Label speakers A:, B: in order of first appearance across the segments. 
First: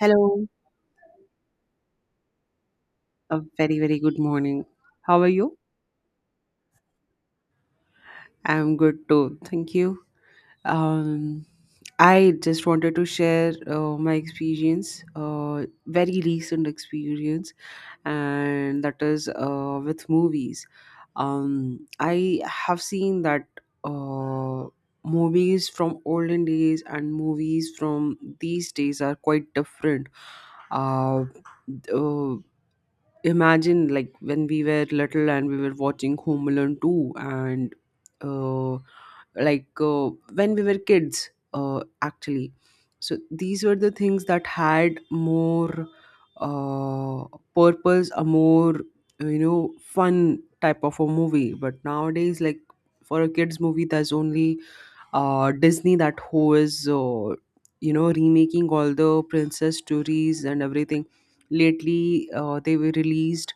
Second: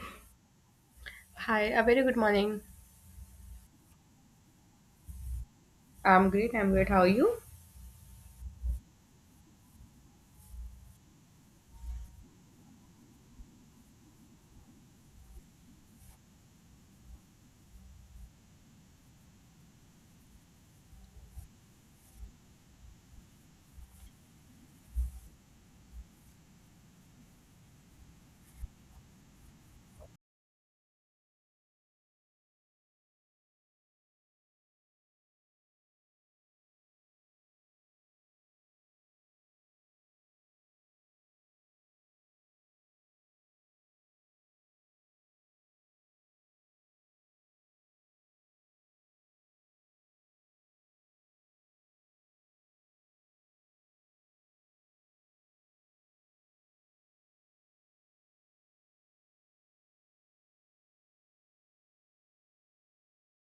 A: Hello,
B: Hi, a very good morning.
A: a very, very good morning. How are you?
B: I'm great. How are you?
A: I'm good too. Thank you. Um, I just wanted to share my experience, very recent experience, and that is with movies. I have seen that uh, movies from olden days and movies from these days are quite different. Uh, uh, imagine like when we were little and we were watching Home Alone 2 and uh, like when we were kids actually, so these were the things that had more uh, purpose, a more fun type of a movie, but nowadays, like for a kids movie there's only Disney that who is you know remaking all the princess stories and everything. Lately, they were released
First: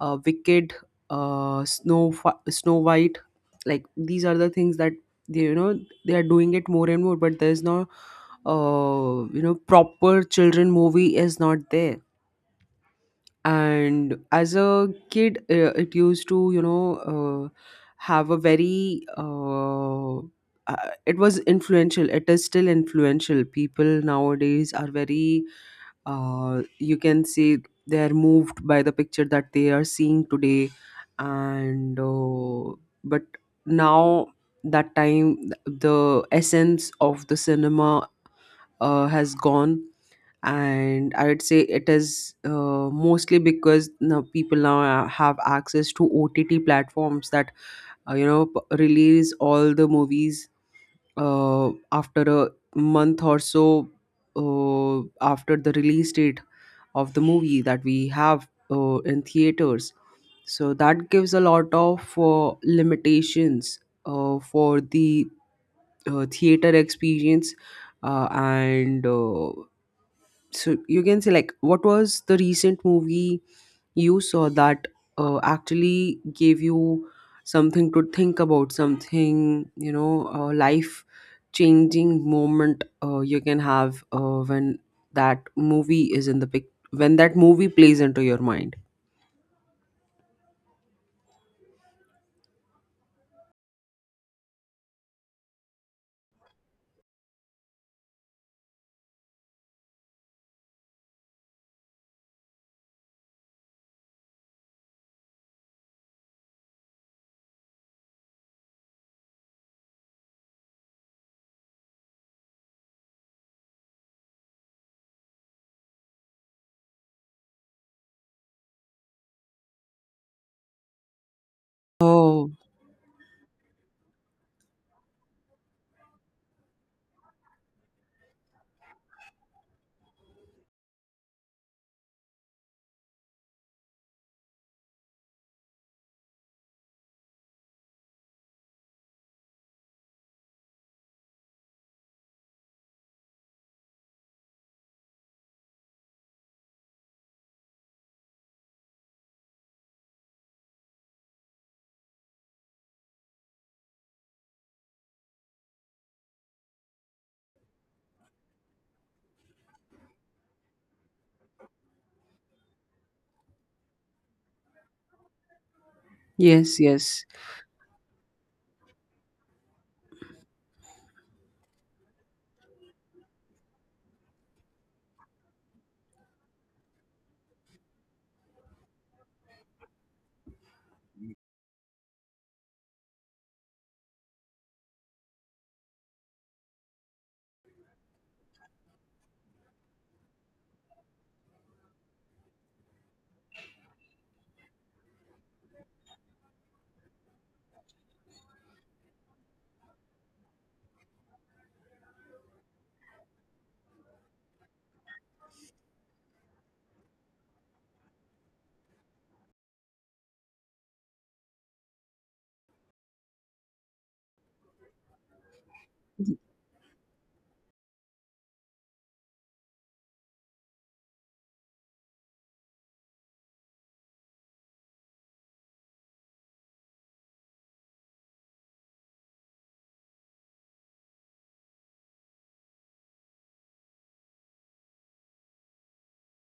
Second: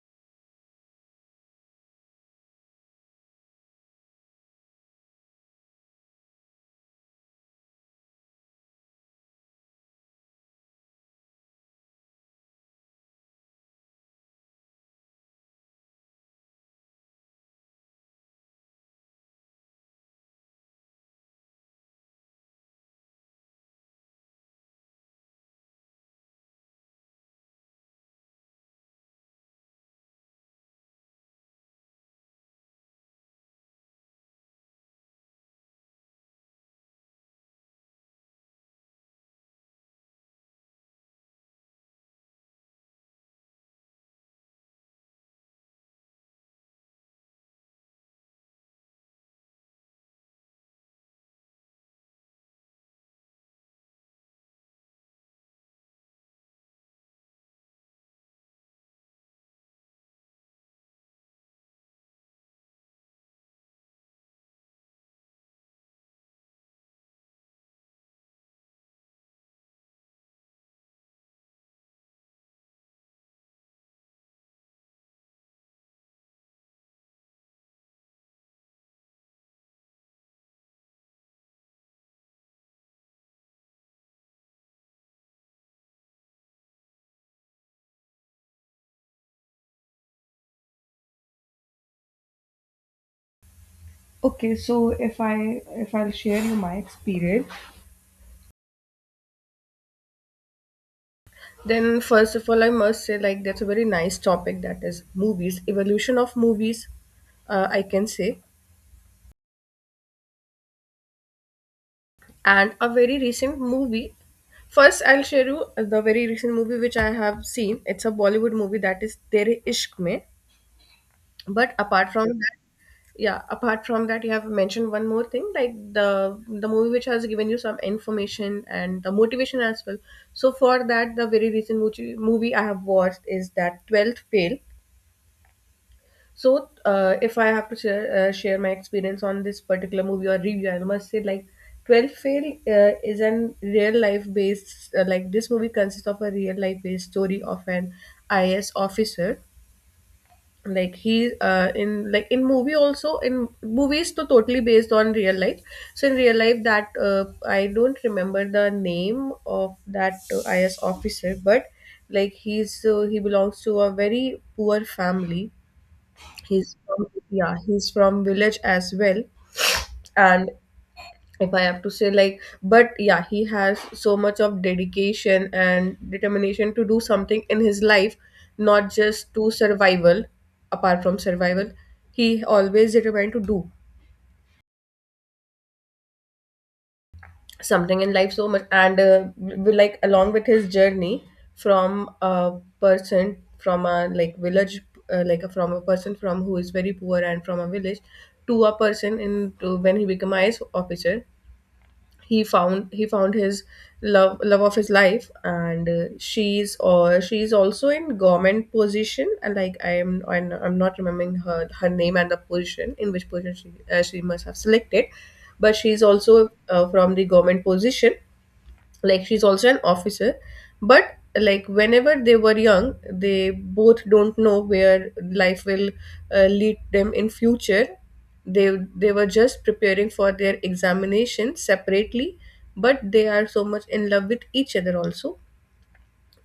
A: Wicked, Snow White. Like these are the things that they you know they are doing it more and more, but there's no you know proper children movie is not there. And as a kid it used to you know uh, have a very it was influential, it is still influential. People nowadays are very you can say they are moved by the picture that they are seeing today, and but now that time the essence of the cinema has gone. And I would say it is mostly because now people now have access to OTT platforms that you know release all the movies after a month or so, after the release date of the movie that we have in theaters. So that gives a lot of limitations for the theater experience. And so you can say, like, what was the recent movie you saw that actually gave you something to think about, something you know a life changing moment you can have when that movie is in the pic, when that movie plays into your mind.
B: Okay, so if I'll share you my experience. Then, first of all, I must say, like, that's a very nice topic, that is movies, evolution of movies, I can say, and a very recent movie. First, I'll share you the very recent movie which I have seen. It's a Bollywood movie that is Tere Ishq Mein. But apart from
A: Oh,
B: that, yeah, apart from that, you have mentioned one more thing, like the movie which has given you some information and the motivation as well. So for that, the very recent movie, I have watched is that 12th fail. So if I have to share my experience on this particular movie or review, I must say, like, 12th fail is an real life based like this movie consists of a real life based story of an IAS officer. Like he in like in movie also, in movies, to totally based on real life. So in real life, that I don't remember the name of that is officer, but like he belongs to a very poor family. He's
A: yes,
B: from,
A: yes,
B: yeah, he's from village as well. And if I have to say, like, but yeah, he has so much of dedication and determination to do something in his life, not just to survival, apart from survival. He always determined to do something in life so much. And like, along with his journey from a person from a like village, like a, from a person from who is very poor and from a village, to a person in to when he become IS officer, he found his love of his life. And she's, or she's also in government position. And like I'm not remembering her name and the position, in which position she must have selected. But she's also from the government position, like she's also an officer. But like whenever they were young, they both don't know where life will lead them in future. They were just preparing for their examination separately, but they are so much in love with each other also.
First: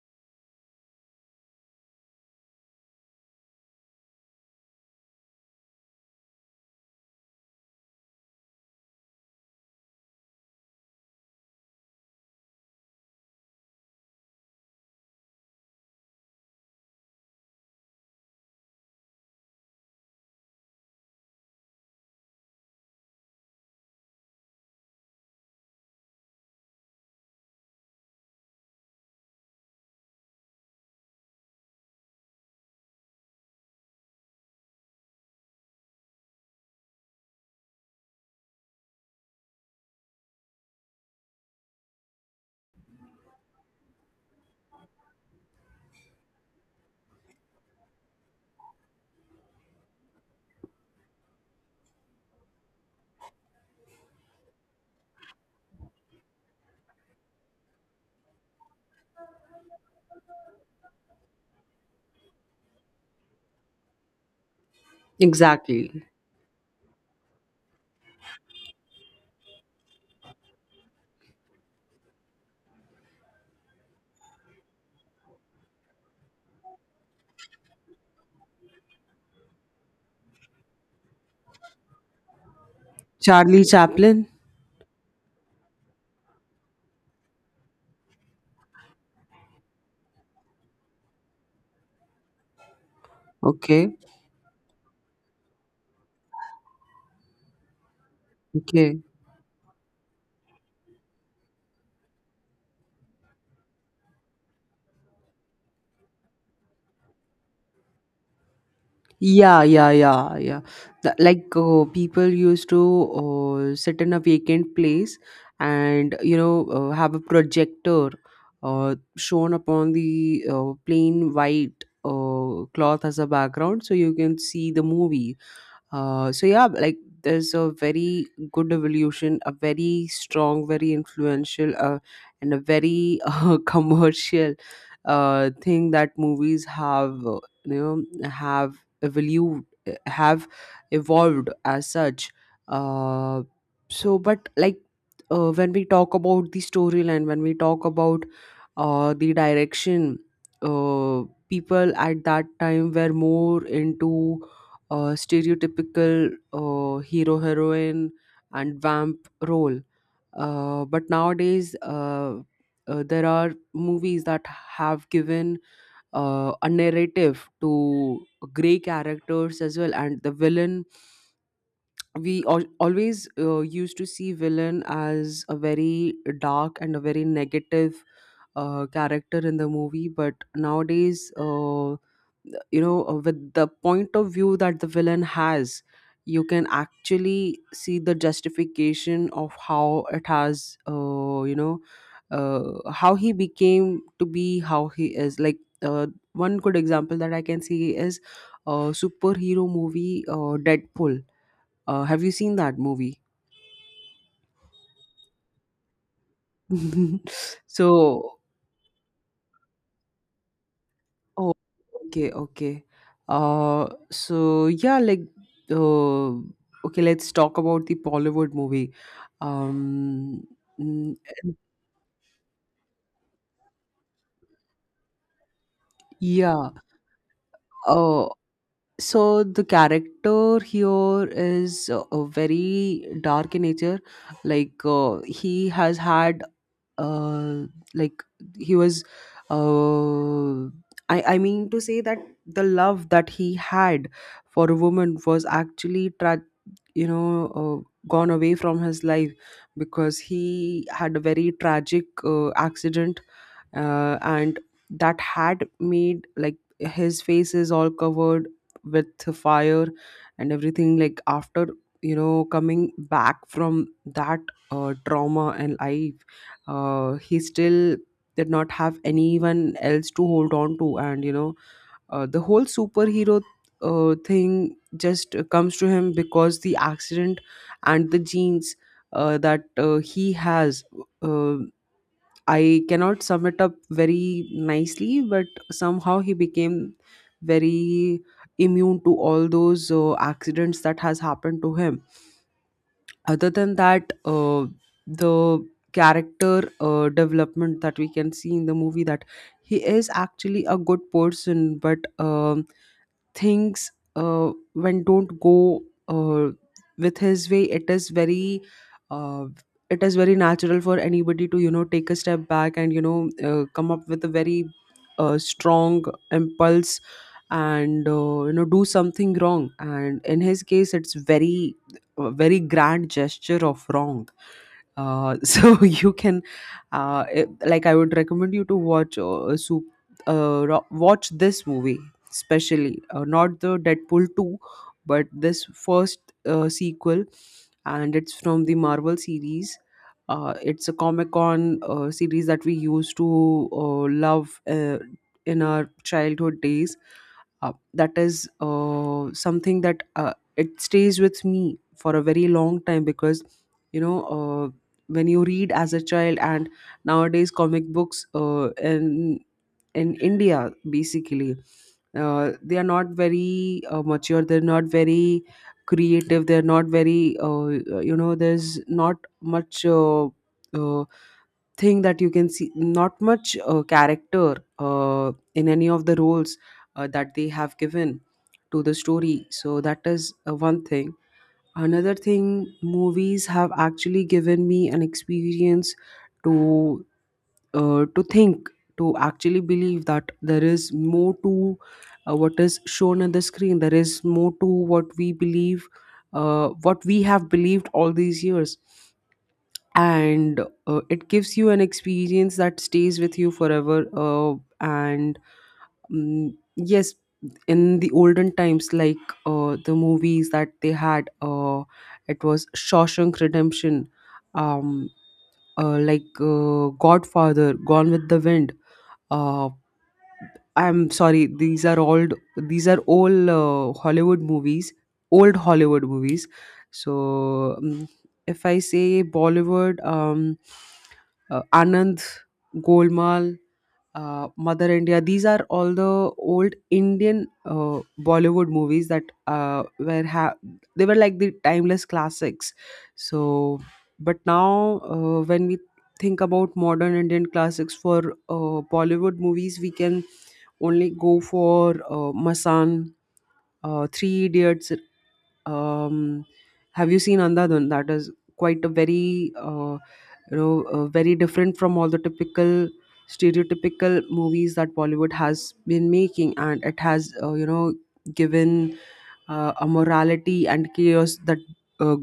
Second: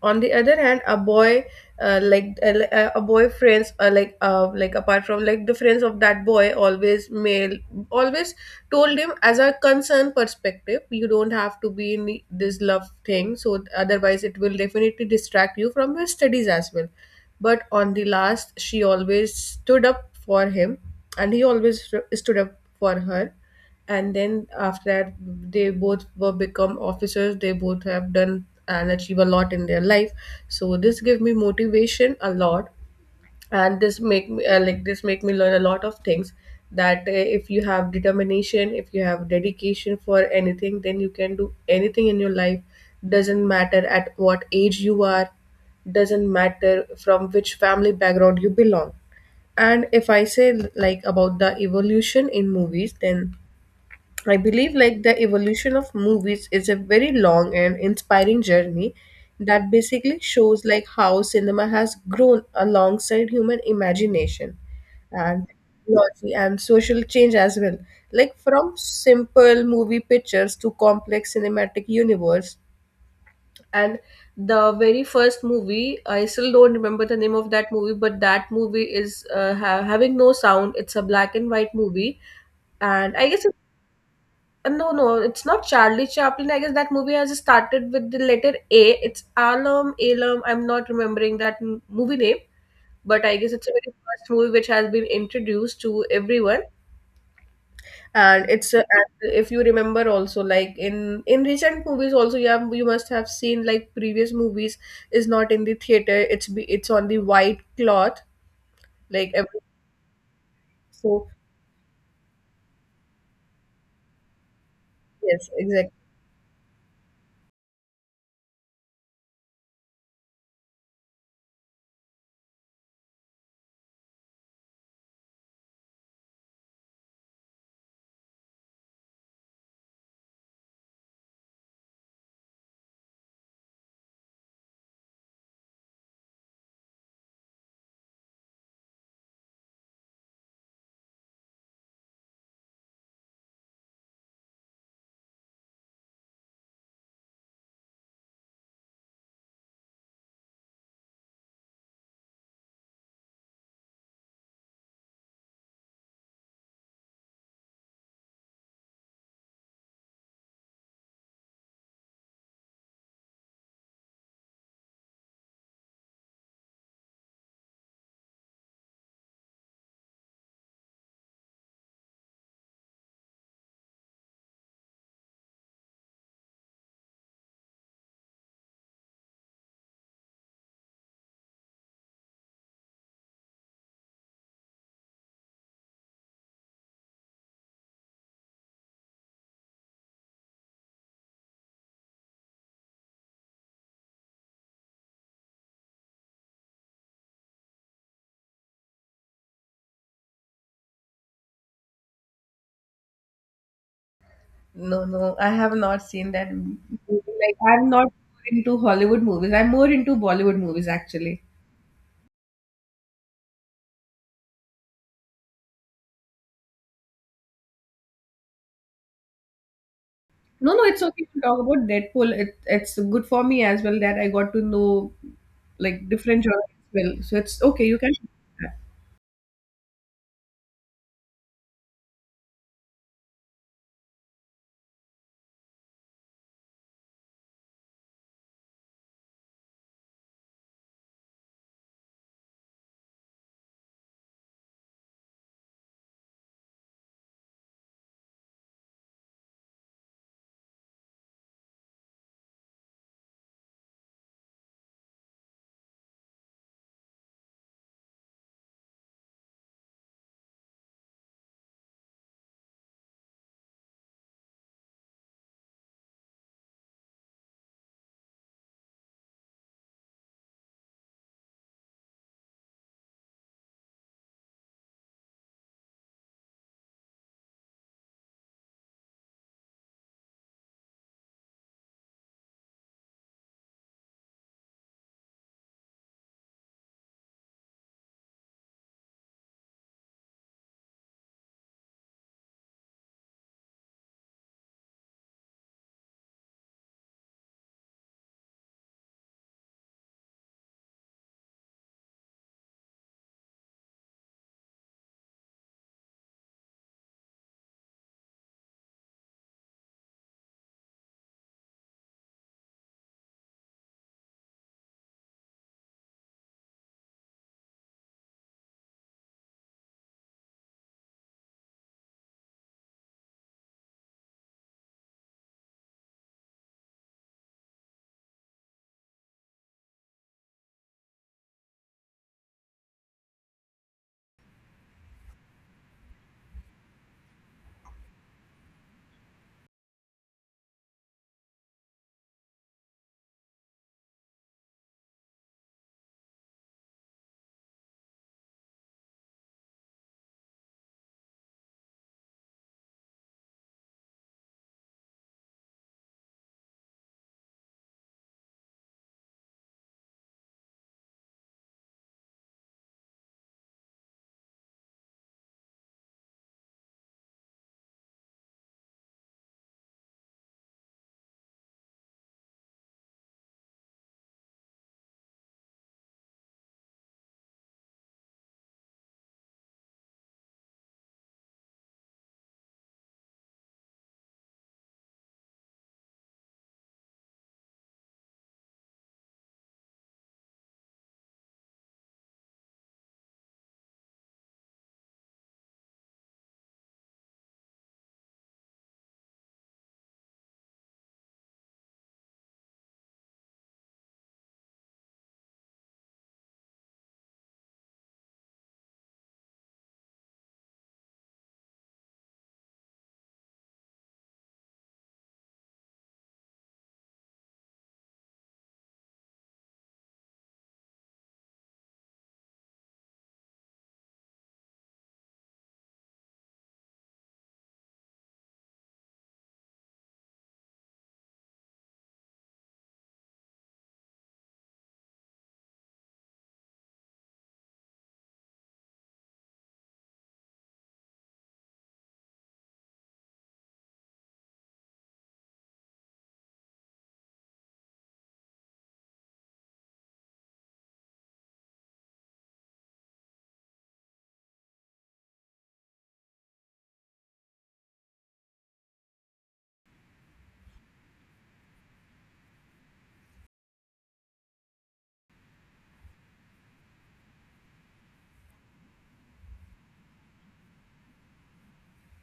B: On the other hand, a boy, a boy friends, like apart from like the friends of that boy, always male, always told him as a concern perspective, you don't have to be in this love thing, so otherwise it will definitely distract you from your studies as well. But on the last, she always stood up for him and he always stood up for her. And then after that, they both were become officers. They both have done and achieve a lot in their life. So this give me motivation a lot, and this make me like this make me learn a lot of things, that if you have determination, if you have dedication for anything, then you can do anything in your life. Doesn't matter at what age you are, doesn't matter from which family background you belong. And if I say, like, about the evolution in movies, then I believe like the evolution of movies is a very long and inspiring journey that basically shows like how cinema has grown alongside human imagination and
A: exactly.
B: technology and social change as well. Like from simple movie pictures to complex cinematic universe. And the very first movie, I still don't remember the name of that movie, but that movie is having no sound. It's a black and white movie, and I guess
A: Charlie Chaplin.
B: no, no, it's not Charlie Chaplin. I guess that movie has started with the letter A. It's Alum, Alum. I'm not remembering that movie name, but I guess it's a very
A: Okay,
B: first movie which has been introduced to everyone. And it's
A: okay.
B: and if you remember also, like in recent movies also, you have, you must have seen, like previous movies is not in the theater. It's be, it's on the white cloth, like every,
A: Yeah, yeah, yeah, yeah. The,
B: so
A: like people used to sit in a vacant place
B: yes, exactly.
A: and you know have a projector shown upon the plain white cloth as a background, so you can see the movie. So yeah, like there's a very good evolution, a very strong, very influential, and a very commercial thing that movies have, evolved, have evolved as such. Uh, so, but like when we talk about the storyline, when we talk about the direction, uh, people at that time were more into stereotypical hero, heroine and vamp role. But nowadays there are movies that have given a narrative to gray characters as well. And the villain, we always used to see villain as a very dark and a very negative character in the movie. But nowadays you know with the point of view that the villain has, you can actually see the justification of how it has you know how he became to be how he is. Like uh, one good example that I can see is superhero movie Deadpool. Have you seen that movie?
B: No, no, I have not seen that movie. Like, I'm not
A: So
B: into Hollywood movies. I'm more into Bollywood movies, actually.
A: Oh, okay, okay. So yeah, like, uh, okay, let's talk about the Bollywood movie. Um,
B: No, no, it's
A: mm,
B: okay to talk about Deadpool. It's good for me as well that I got to know like different genres
A: yeah.
B: as well. So it's okay. You can.
A: Uh, so the character here is very dark in nature. Like, he has had, uh, like, he was, uh, I mean to say that the love that he had for a woman was actually tra you know, gone away from his life because he had a very tragic accident, and that had made like his face is all covered with fire and everything. Like after you know coming back from that trauma and life, he still did not have anyone else to hold on to, and you know the whole superhero thing just comes to him because the accident and the genes that he has. Uh, I cannot sum it up very nicely, but somehow he became very immune to all those accidents that has happened to him. Other than that, the character development that we can see in the movie that he is actually a good person, but things when don't go uh, with his way, uh, it is very natural for anybody to you know take a step back and you know come up with a very strong impulse and you know do something wrong, and in his case it's very a very grand gesture of wrong. So you can like I would recommend you to watch watch this movie, especially not the Deadpool 2, but this first sequel. And it's from the Marvel series. It's a Comic Con series that we used to love in our childhood days. That is something that it stays with me for a very long time because you know when you read as a child, and nowadays comic books in India basically, they are not very mature, they're not very creative, they're not very you know, there's not much uh, thing that you can see, not much character in any of the roles that they have given to the story. So that is one thing. Another thing, movies have actually given me an experience to to think, to actually believe that there is more to what is shown on the screen, there is more to what we believe, what we have believed all these years. And it gives you an experience that stays with you forever. And Mm, yes. In the olden times, like the movies that they had, it was Shawshank Redemption, um, like Godfather, Gone with the Wind, uh, I'm sorry, these are old, these are all Hollywood movies, old Hollywood movies. So if I say Bollywood, Anand, Golmaal, Mother India. These are all the old Indian Bollywood movies that they were like the timeless classics. So, but now when we think about modern Indian classics for Bollywood movies, we can only go for Masan, Three Idiots, um have you seen Andhadhun? That is quite a very you know very different from all the typical stereotypical movies that Bollywood has been making. And it has you know given a morality and chaos that uh,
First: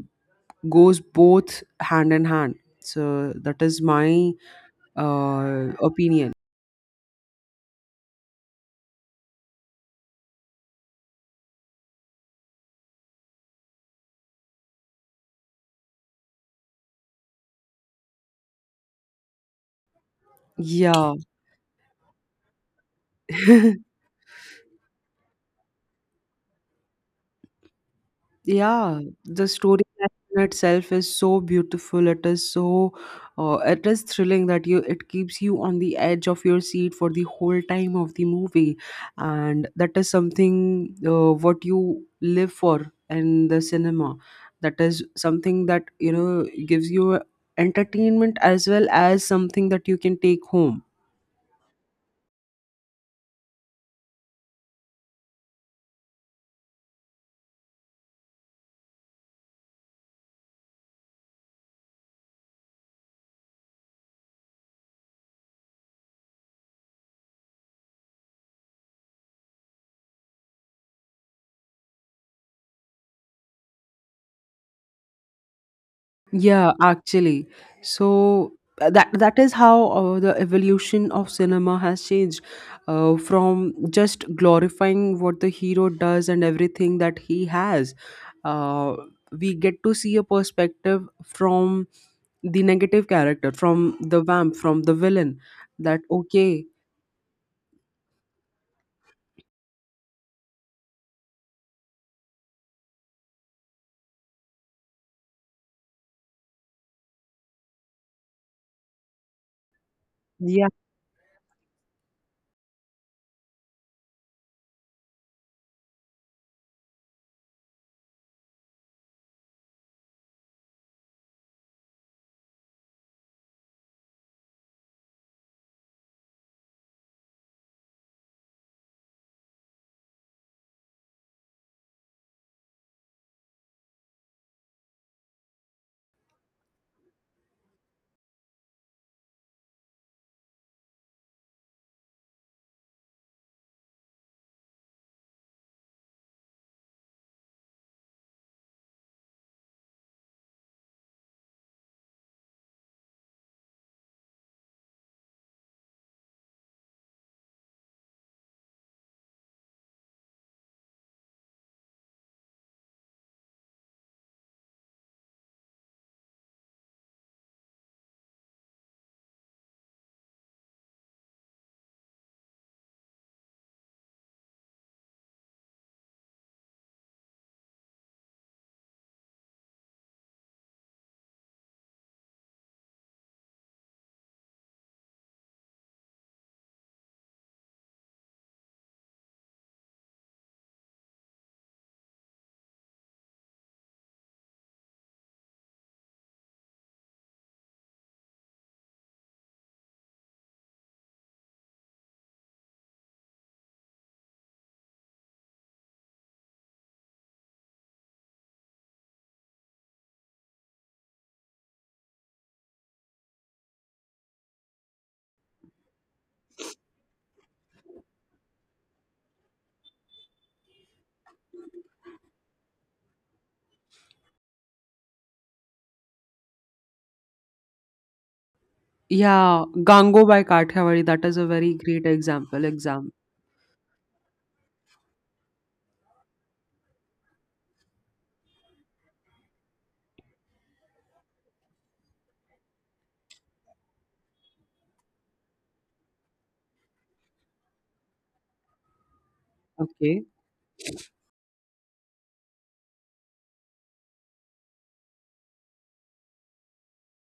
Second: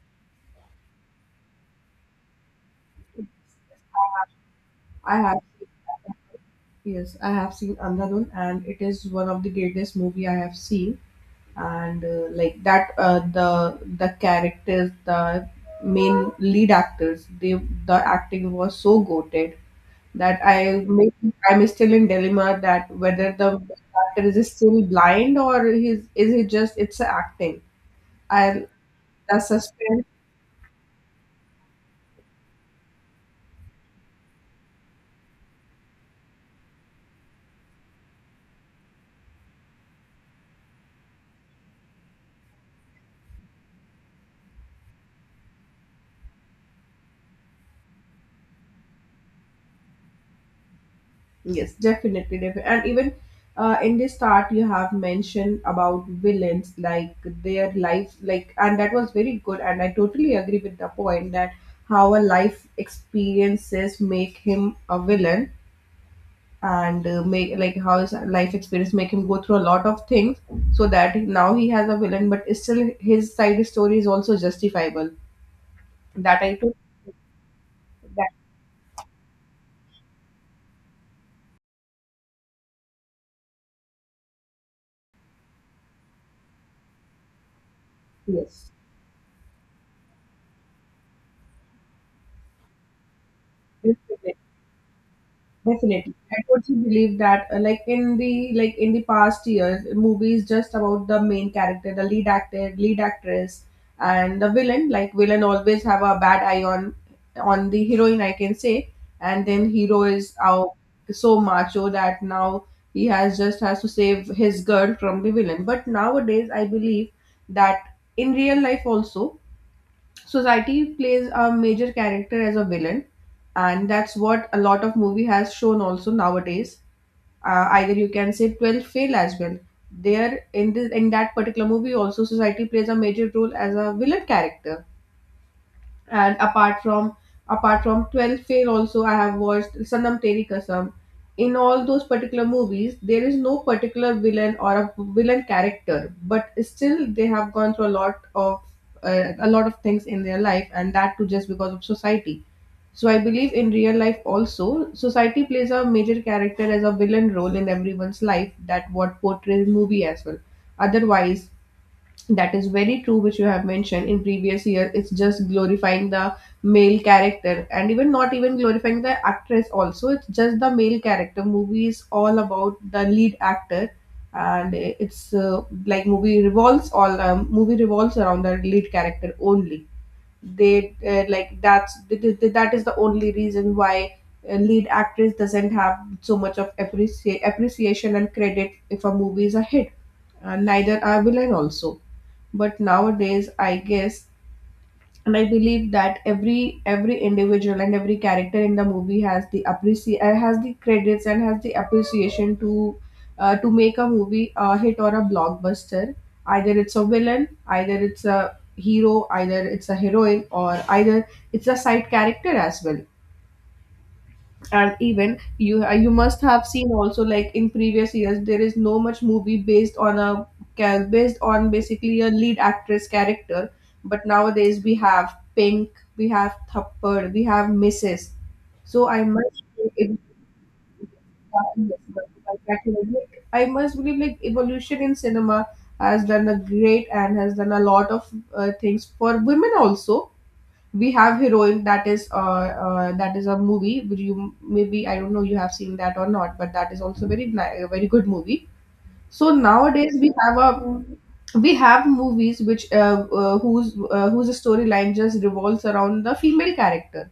A: goes both hand in hand. So that is my
B: I have. I have seen
A: opinion.
B: that. Yes, I have seen Andhadhun, and it is one of the greatest movie I have seen. And like that the characters, the main lead actors, they, the acting was so goated, that I may,
A: Yeah.
B: I'm still in dilemma that whether the actor is still blind, or he's is he just, it's a acting, i,
A: Yeah,
B: the
A: the story
B: suspense.
A: in itself is so beautiful. It is so, it is thrilling that you, it keeps you on the edge of your seat for the whole time of the movie, and that is something what you live for in the cinema. That is something that you know gives you entertainment as well as something that you can take home.
B: Yes, definitely, definitely. And even in the start, you have mentioned about villains, like their life, like, and that was very good. And I totally agree with the point that how a life experiences make him a villain, and make, like, how his life experience make him go through a lot of things, so that now he has a villain, but still his side story is also justifiable. That I
A: Yeah,
B: took
A: actually.
B: that,
A: So that that is how the evolution of cinema has changed from just glorifying what the hero does and everything that he has.
B: yes.
A: Uh, we get to see a perspective from the negative character, from the vamp, from the villain. That
B: Definitely, I
A: okay,
B: totally believe that. Like in the like in the past years, movies just about the main character, the lead actor, lead actress, and the villain. Like villain always have a bad eye on the heroine, I can say. And then hero is
A: yeah,
B: out so macho that now he has just has to save his girl from the villain. But nowadays, I believe that in real life also society plays a major character as a villain, and that's what a lot of movie has shown also nowadays. Either you can say 12 fail as well. There in this in that particular movie also, society plays a major role as a villain character. And apart from 12 fail also, I have watched Sanam Teri Kasam. In all those particular movies, there is no particular villain or a villain character, but still they have gone through a lot of a lot of things in their life, and that too just because of society. So I believe in real life also, society plays a major character as a villain role in everyone's life, that what portrays movie as well. Otherwise, that is very true, which you have mentioned in previous year. It's just glorifying the male character, and even not even glorifying the actress also. It's just the male character. Movie is all about the lead actor. And it's like movie revolves around the lead character only. They Like that is the only reason why a lead actress doesn't have so much of appreciate appreciation and credit if a movie is a hit, and neither are villain also. But nowadays I guess, and I believe, that every individual and every character in the movie has the has the credits and has the appreciation to make a movie a hit or a blockbuster. Either it's a villain, either it's a hero, either it's a heroine, or either it's a side character as well. And even you, you must have seen also, like in previous years, there is no much movie based on a based on basically a lead actress character. But nowadays we have Pink, we have Thappad, we have Mrs. So I must
A: yeah.
B: say
A: Gango by Kathiawadi. That is a very great example. Exam.
B: like, I must believe, like, evolution in cinema has done a great and has done a lot of things for women also. We have Heroine, that is a movie which you, maybe I don't know you have seen that or not, but that is also a very good movie. So nowadays
A: Okay.
B: we have a, we have movies which whose storyline just revolves around the female character.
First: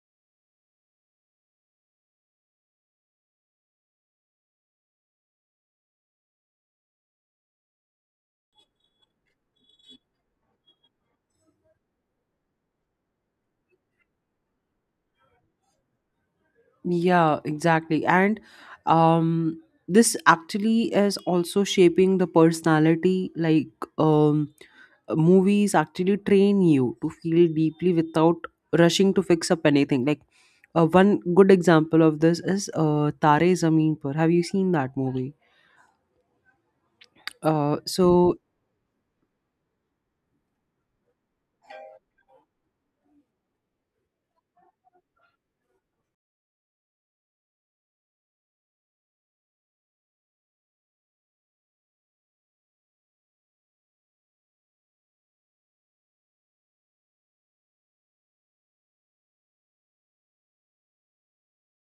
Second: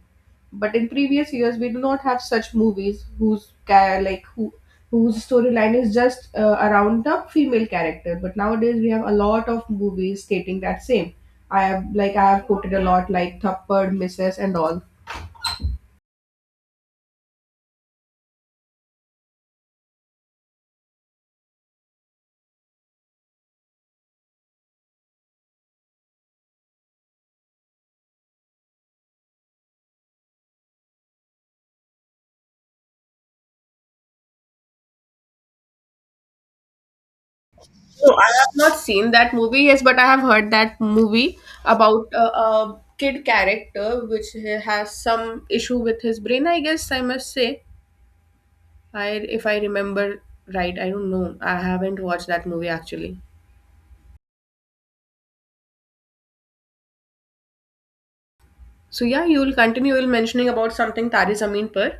B: But in previous years, we do not have such movies whose like who, whose storyline is just around the female character. But nowadays we have a lot of movies stating that same. I have, like I have quoted a lot, like Thappad, Misses and all.
A: Yeah, exactly. And um this actually is also shaping the personality, like um movies actually train you to feel deeply without rushing to fix up anything. Like one good example of this is Tare Zameen Par. Have you seen that movie?
B: No, I
A: So
B: have not seen that movie, yes, but I have heard that movie about a kid character which he has some issue with his brain, I guess I must say. I, if I remember right, I don't know. I haven't watched that movie actually. So yeah, you will continue, You will mentioning about something Tari Zameen Par.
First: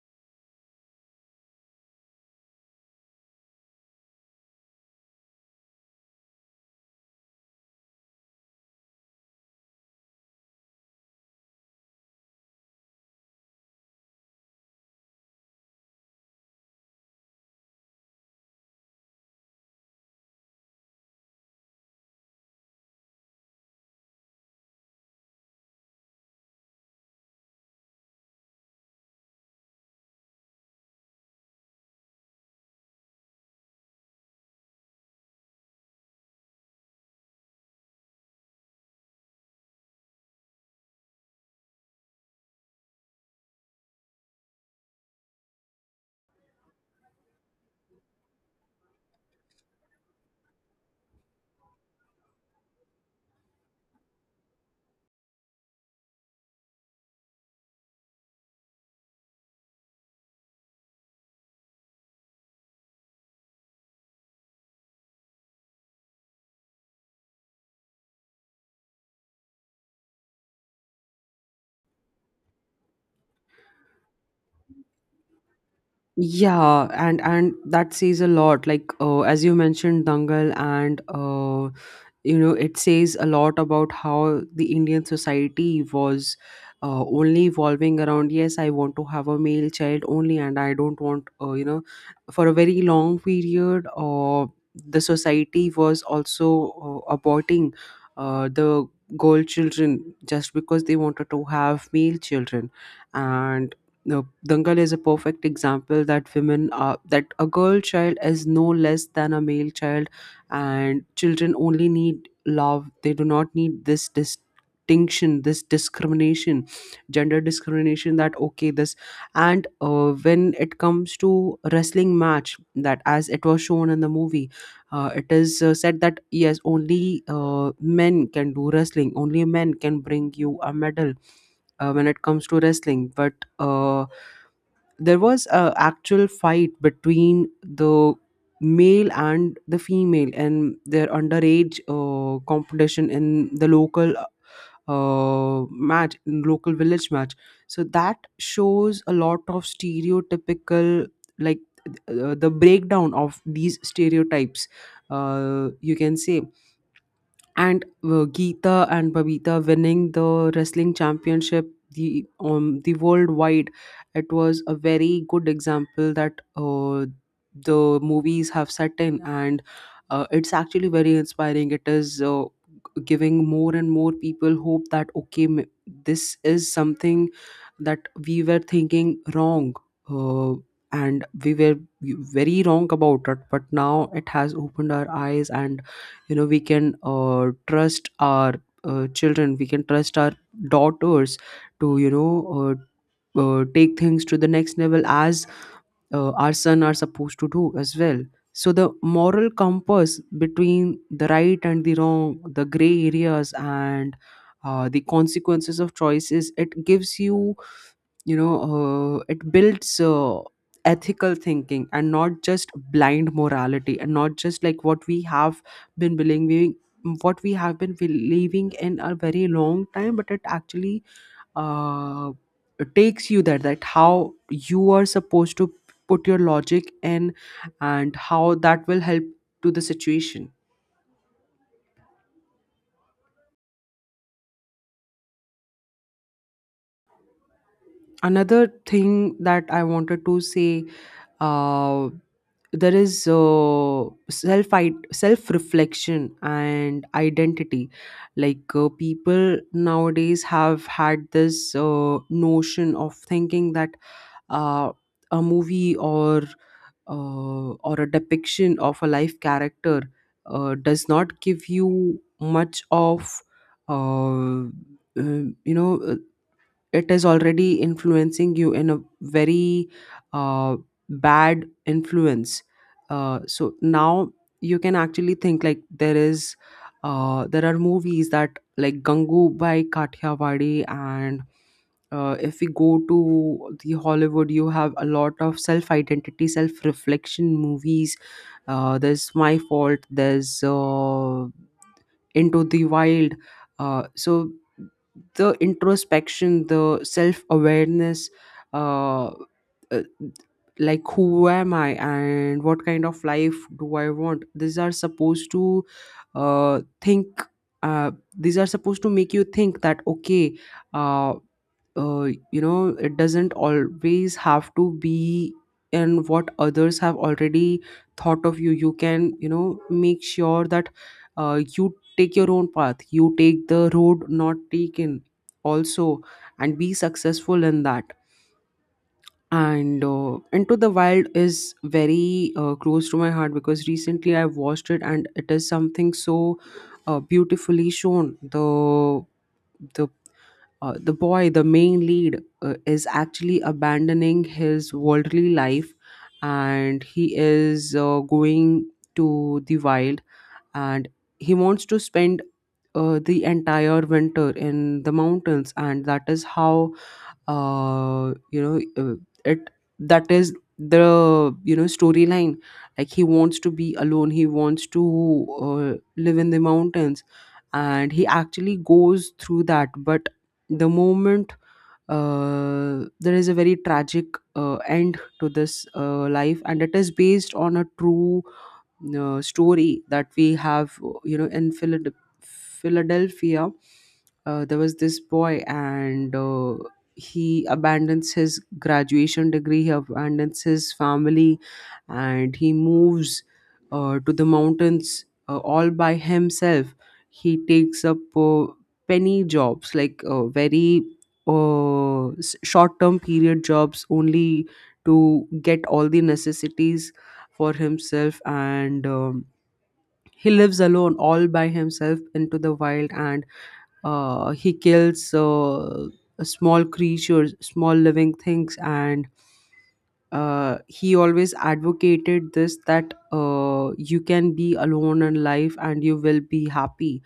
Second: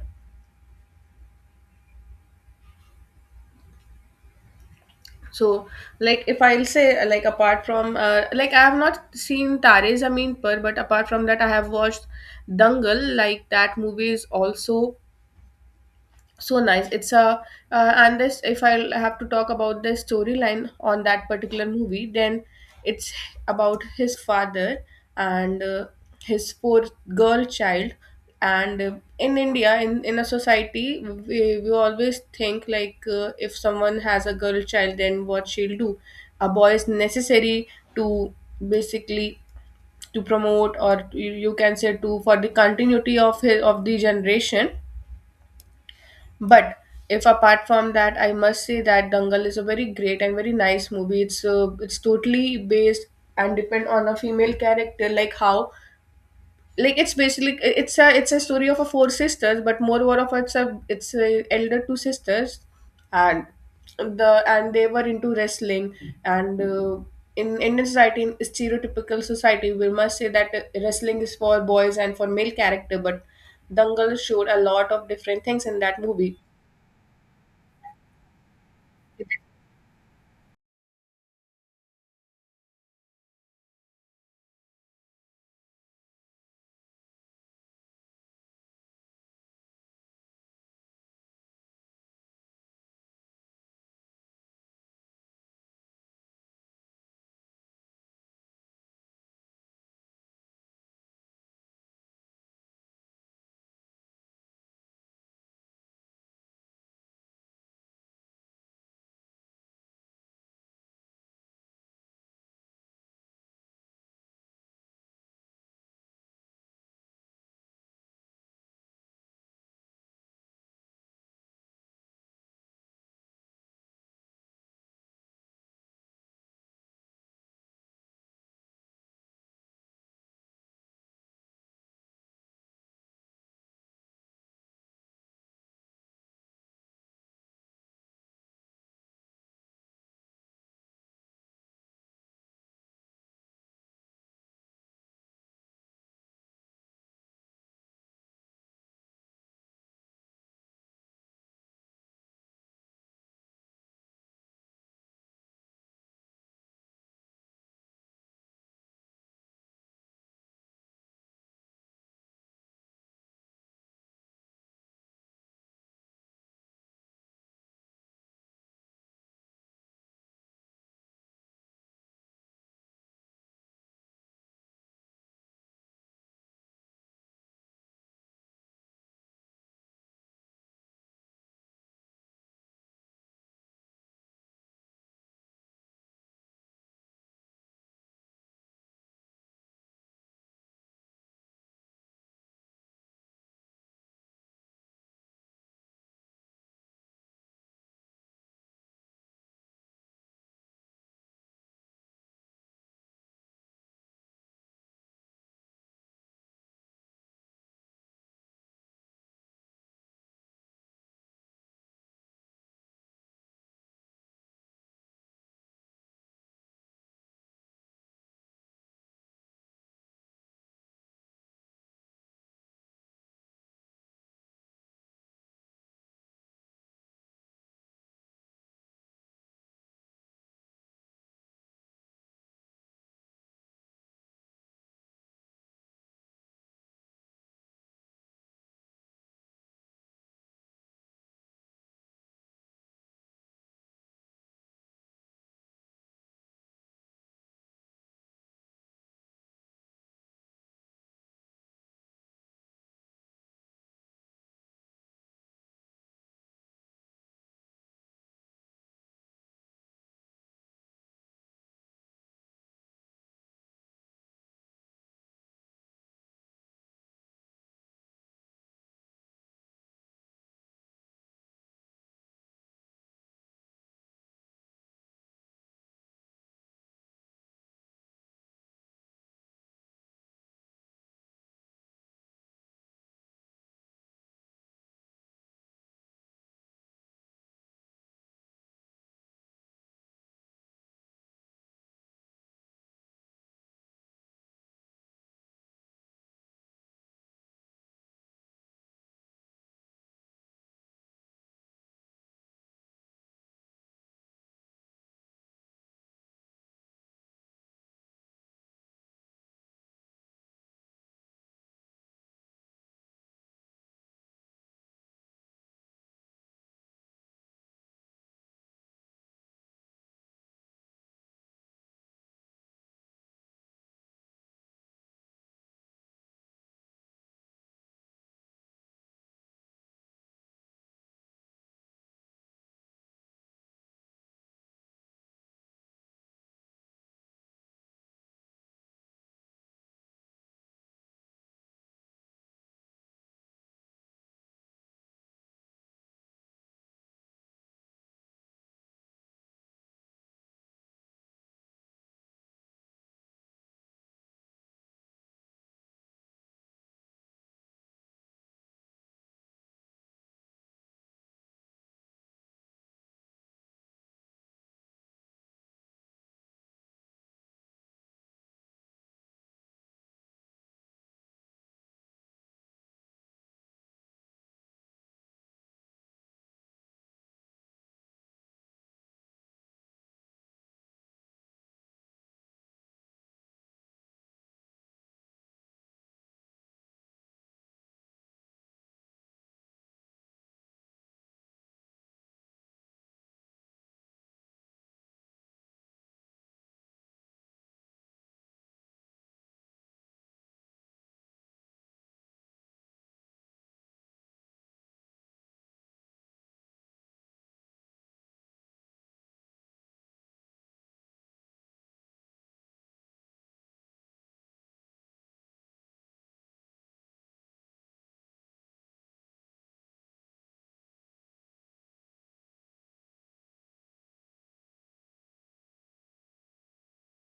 B: So like if I'll say like apart from like I have not seen Tare Zameen Par, but apart from that I have watched Dangal. Like that movie is also so nice. It's a uh, and this if i have to talk about the storyline on that particular movie, then it's about his father, and his poor girl child. And in India, in a society, we always think, like, if someone has a girl child, then what she'll do? A boy is necessary to basically, to promote, or you can say, to, for the continuity of his, of the generation. But if apart from that, I must say that Dangal is a very great and very nice movie. It's totally based and depend on a female character, like how, like it's basically, it's a story of a four sisters, but moreover of it's a elder two sisters, and the and they were into wrestling. And. In Indian society, in stereotypical society, we must say that wrestling is for boys and for male character, but Dangal showed a lot of different things in that movie.
A: Yeah, and that says a lot. Like as you mentioned, Dangal, and you know, it says a lot about how the Indian society was only evolving around. Yes, I want to have a male child only, and I don't want you know, for a very long period. The society was also aborting the girl children just because they wanted to have male children. And no, Dangal is a perfect example that women are, that a girl child is no less than a male child, and children only need love. They do not need this distinction, this discrimination, gender discrimination. That okay, this and when it comes to wrestling match, that as it was shown in the movie, it is said that yes, only men can do wrestling. Only men can bring you a medal when it comes to wrestling, but uh, there was a actual fight between the male and the female and their underage competition in the local match, in local village match. So that shows a lot of stereotypical, like the breakdown of these stereotypes, you can say. And Geeta and Babita winning the wrestling championship, the worldwide, it was a very good example that the movies have set in. And it's actually very inspiring. It is giving more and more people hope that okay, this is something that we were thinking wrong. uh, and we were very wrong about it, but now it has opened our eyes. And you know, we can trust our children. We can trust our daughters to, you know, uh, take things to the next level as our son are supposed to do as well. So the moral compass between the right and the wrong, the gray areas, and the consequences of choices it gives you, you know, it builds ethical thinking and not just blind morality, and not just like what we have been believing, in a very long time. But it actually uh, takes you there, that how you are supposed to put your logic in and how that will help to the situation. Another thing that I wanted to say, uh, there is self reflection and identity. People nowadays have had this notion of thinking that uh, a movie or or a depiction of a life character does not give you much of, uh, uh, you know uh, it is already influencing you in a very uh, bad influence. So now you can actually think, like, there is there are movies that, like, Gangu by Kathiawadi, and if we go to the Hollywood, you have a lot of self-identity, self-reflection movies. There's My Fault. There's Into the Wild. So the introspection, the self awareness, uh, uh, like who am I and what kind of life do I want, these are supposed to think uh, these are supposed to make you think that okay, uh, you know, it doesn't always have to be in what others have already thought of you. You can, you know, make sure that you take your own path, you take the road not taken also, and be successful in that. And Into the Wild is very close to my heart because recently I watched it, and it is something so beautifully shown. The the boy, the main lead, is actually abandoning his worldly life, and he is going to the wild. And he wants to spend the entire winter in the mountains, and that is how, you know it that is the, you know, storyline. Like, he wants to be alone, he wants to live in the mountains. And he actually goes through that. But the moment, there is a very tragic end to this life, and it is based on a true story that we have, you know, in Philadelphia. There was this boy, and he abandons his graduation degree, he abandons his family, and he moves to the mountains all by himself. He takes up penny jobs, like, very uh, short-term period jobs, only to get all the necessities for himself. And he lives alone all by himself into the wild. And he kills small creatures, small living things. And he always advocated this, that you can be alone in life and you will be happy.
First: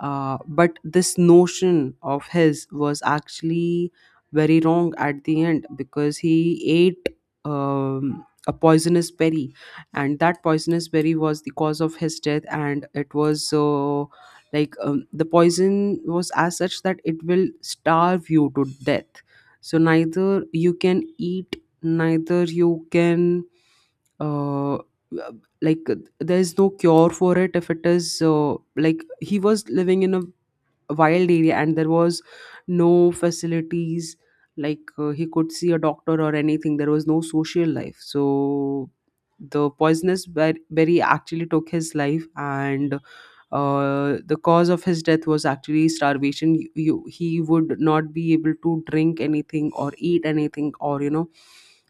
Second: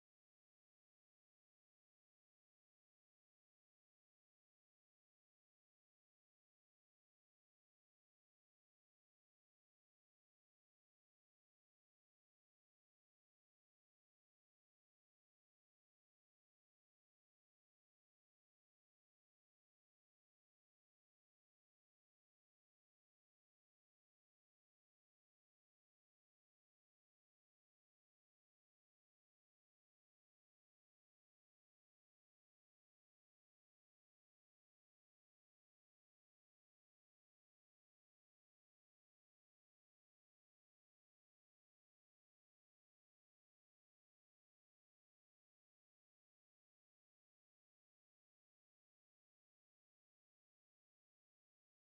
A: But this notion of his was actually very wrong at the end, because he ate a poisonous berry, and that poisonous berry was the cause of his death. And it was, the poison was as such that it will starve you to death. So neither you can eat, neither you can, uh, like there's no cure for it. If it is, he was living in a wild area and there was no facilities, like, he could see a doctor or anything. There was no social life. So the poisonous berry actually took his life. And the cause of his death was actually starvation. He would not be able to drink anything or eat anything, or, you know,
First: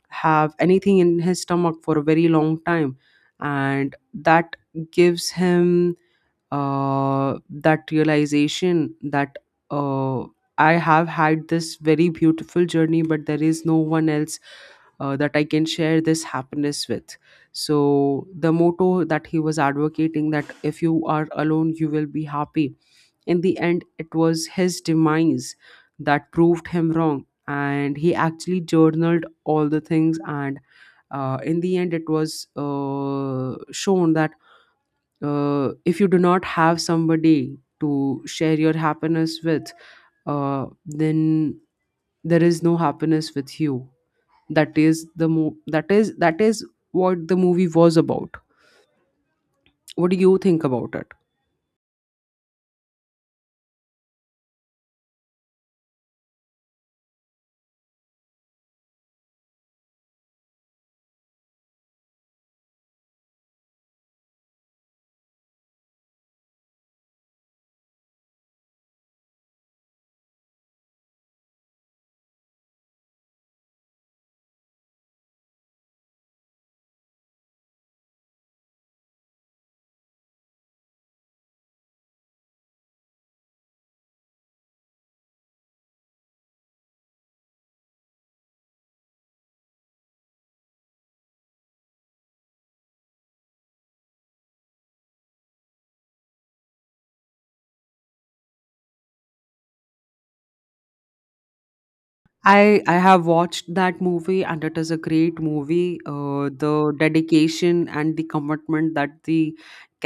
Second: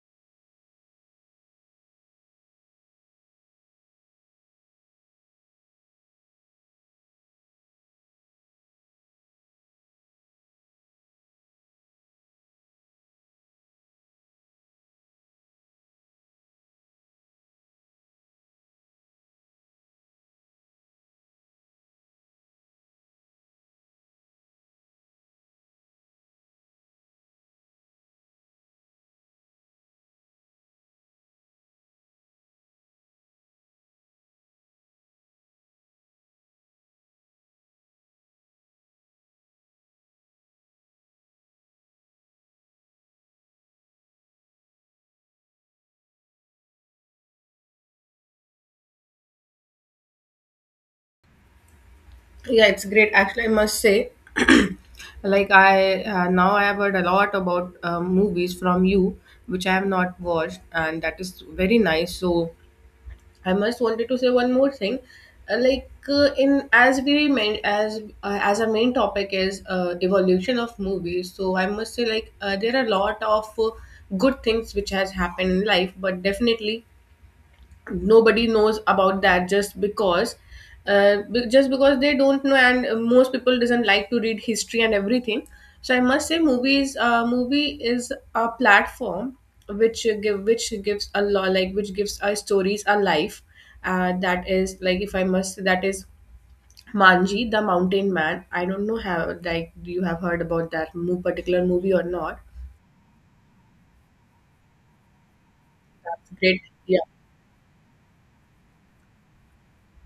A: have anything in his stomach for a very long time. And that gives him that realization, that uh, I have had this very beautiful journey, but there is no one else that I can share this happiness with. So the motto that he was advocating, that if you are alone, you will be happy, in the end, it was his demise that proved him wrong. And he actually journaled all the things, and in the end, it was shown that if you do not have somebody to share your happiness with, then there is no happiness with you. That is the that is what the movie was about. What do you think about it?
B: Yeah, it's great. Actually, I must say, like, I now I have heard a lot about movies from you, which I have not watched, and that is very nice. So I must wanted to say one more thing. Like, in as we main as our main topic is evolution of movies. So I must say, like, there are a lot of good things which has happened in life, but definitely nobody knows about that, just because they don't know, and most people doesn't like to read history and everything. So I must say, movies, movie is a platform which gives a lot, like, which gives our stories a life. That is, like, if I must say, that is Manji the Mountain Man. I don't know how, like, do you have heard about particular movie or not?
A: I have watched that movie and it is a great movie.
B: Great.
A: The dedication and the commitment that the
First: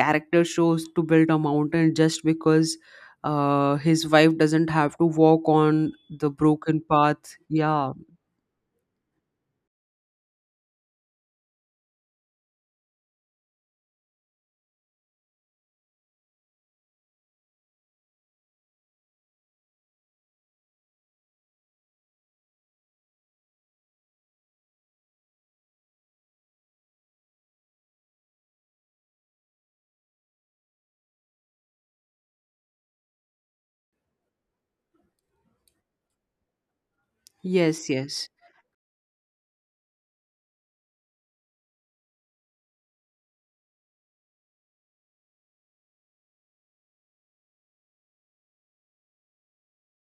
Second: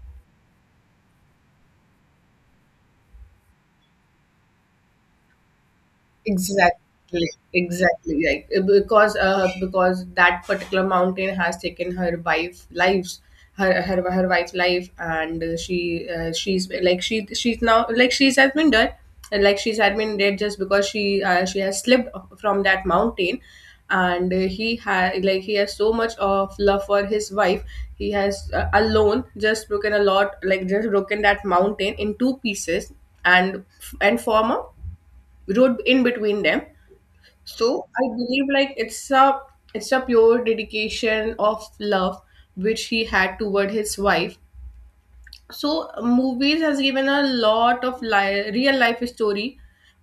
A: character shows to build a mountain, just because his wife doesn't have to walk on the broken
B: Exactly,
A: path. Yeah.
B: exactly. Like, because, because that particular mountain has taken her wife lives, her wife's life, and she she's like, she's now, like, she's has been dead, and, like, she's had been dead just because she has slipped from that mountain, and he had like he has so much of love for his wife. He has alone just broken a lot, like just broken that mountain in two pieces, and form a road in between them. So
A: Yes,
B: I
A: yes.
B: believe, like, it's a pure dedication of love which he had toward his wife. So movies has given a lot of real life story,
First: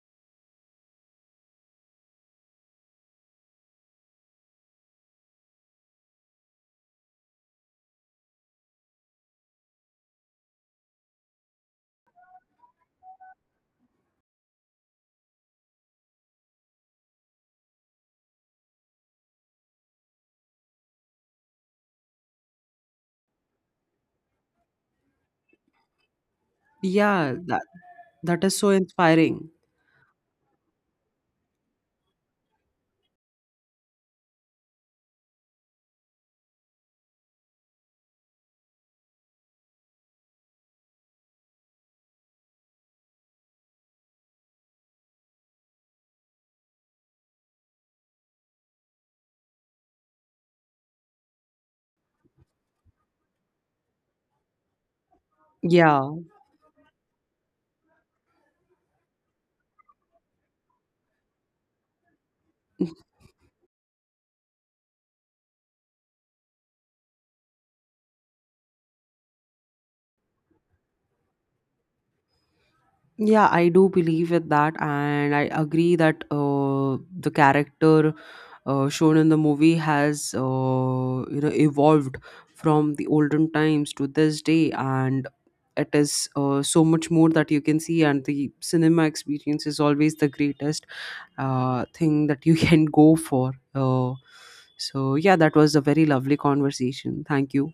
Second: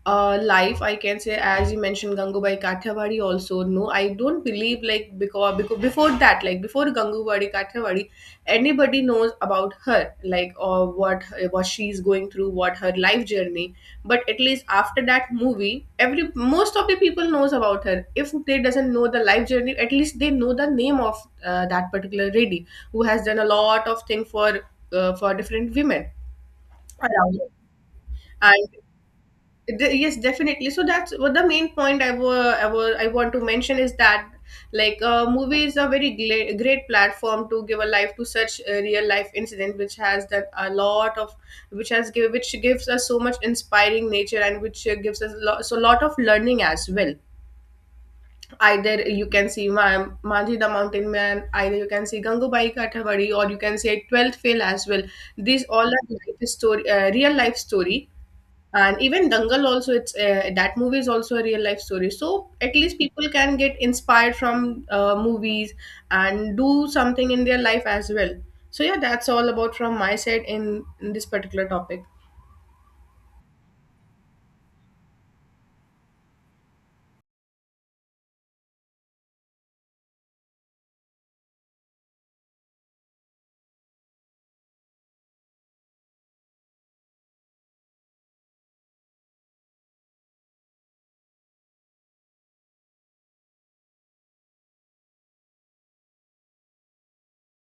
B: life, I can say, as you mentioned, Gangubai Kathiawadi also. No, I don't believe, like, because before that, like before Gangubai Kathiawadi, anybody knows about her, like, or what she's going through, what her life journey. But at least after that movie, every most of the people knows about her. If they doesn't know the life journey, at least they know the name of that particular lady who has done a lot of thing for, different women
A: Yeah,
B: around.
A: that that is so inspiring.
B: Yes, definitely. So that's what the main point I want to mention is that, like, movie is a very great platform to give a life to such a real life incident which has that a lot of, which gives us so much inspiring nature, and which gives us, so lot of learning as well. Either you can see Manji the Mountain Man, either you can see Gangubai Kathavadi, or you can say 12th Fail as well. These all are
A: Yeah.
B: life story, real life story. And even Dangal also, it's that movie is also a real life story. So at least people can get inspired from movies, and do something in their life as well. So yeah, that's all about from my side in this particular topic.
A: Yeah, I do believe with that, and I agree that the character shown in the movie has, you know, evolved from the olden times to this day. And it is so much more that you can see, and the cinema experience is always the greatest thing that you can go for. So yeah, that was a very lovely conversation. Thank you.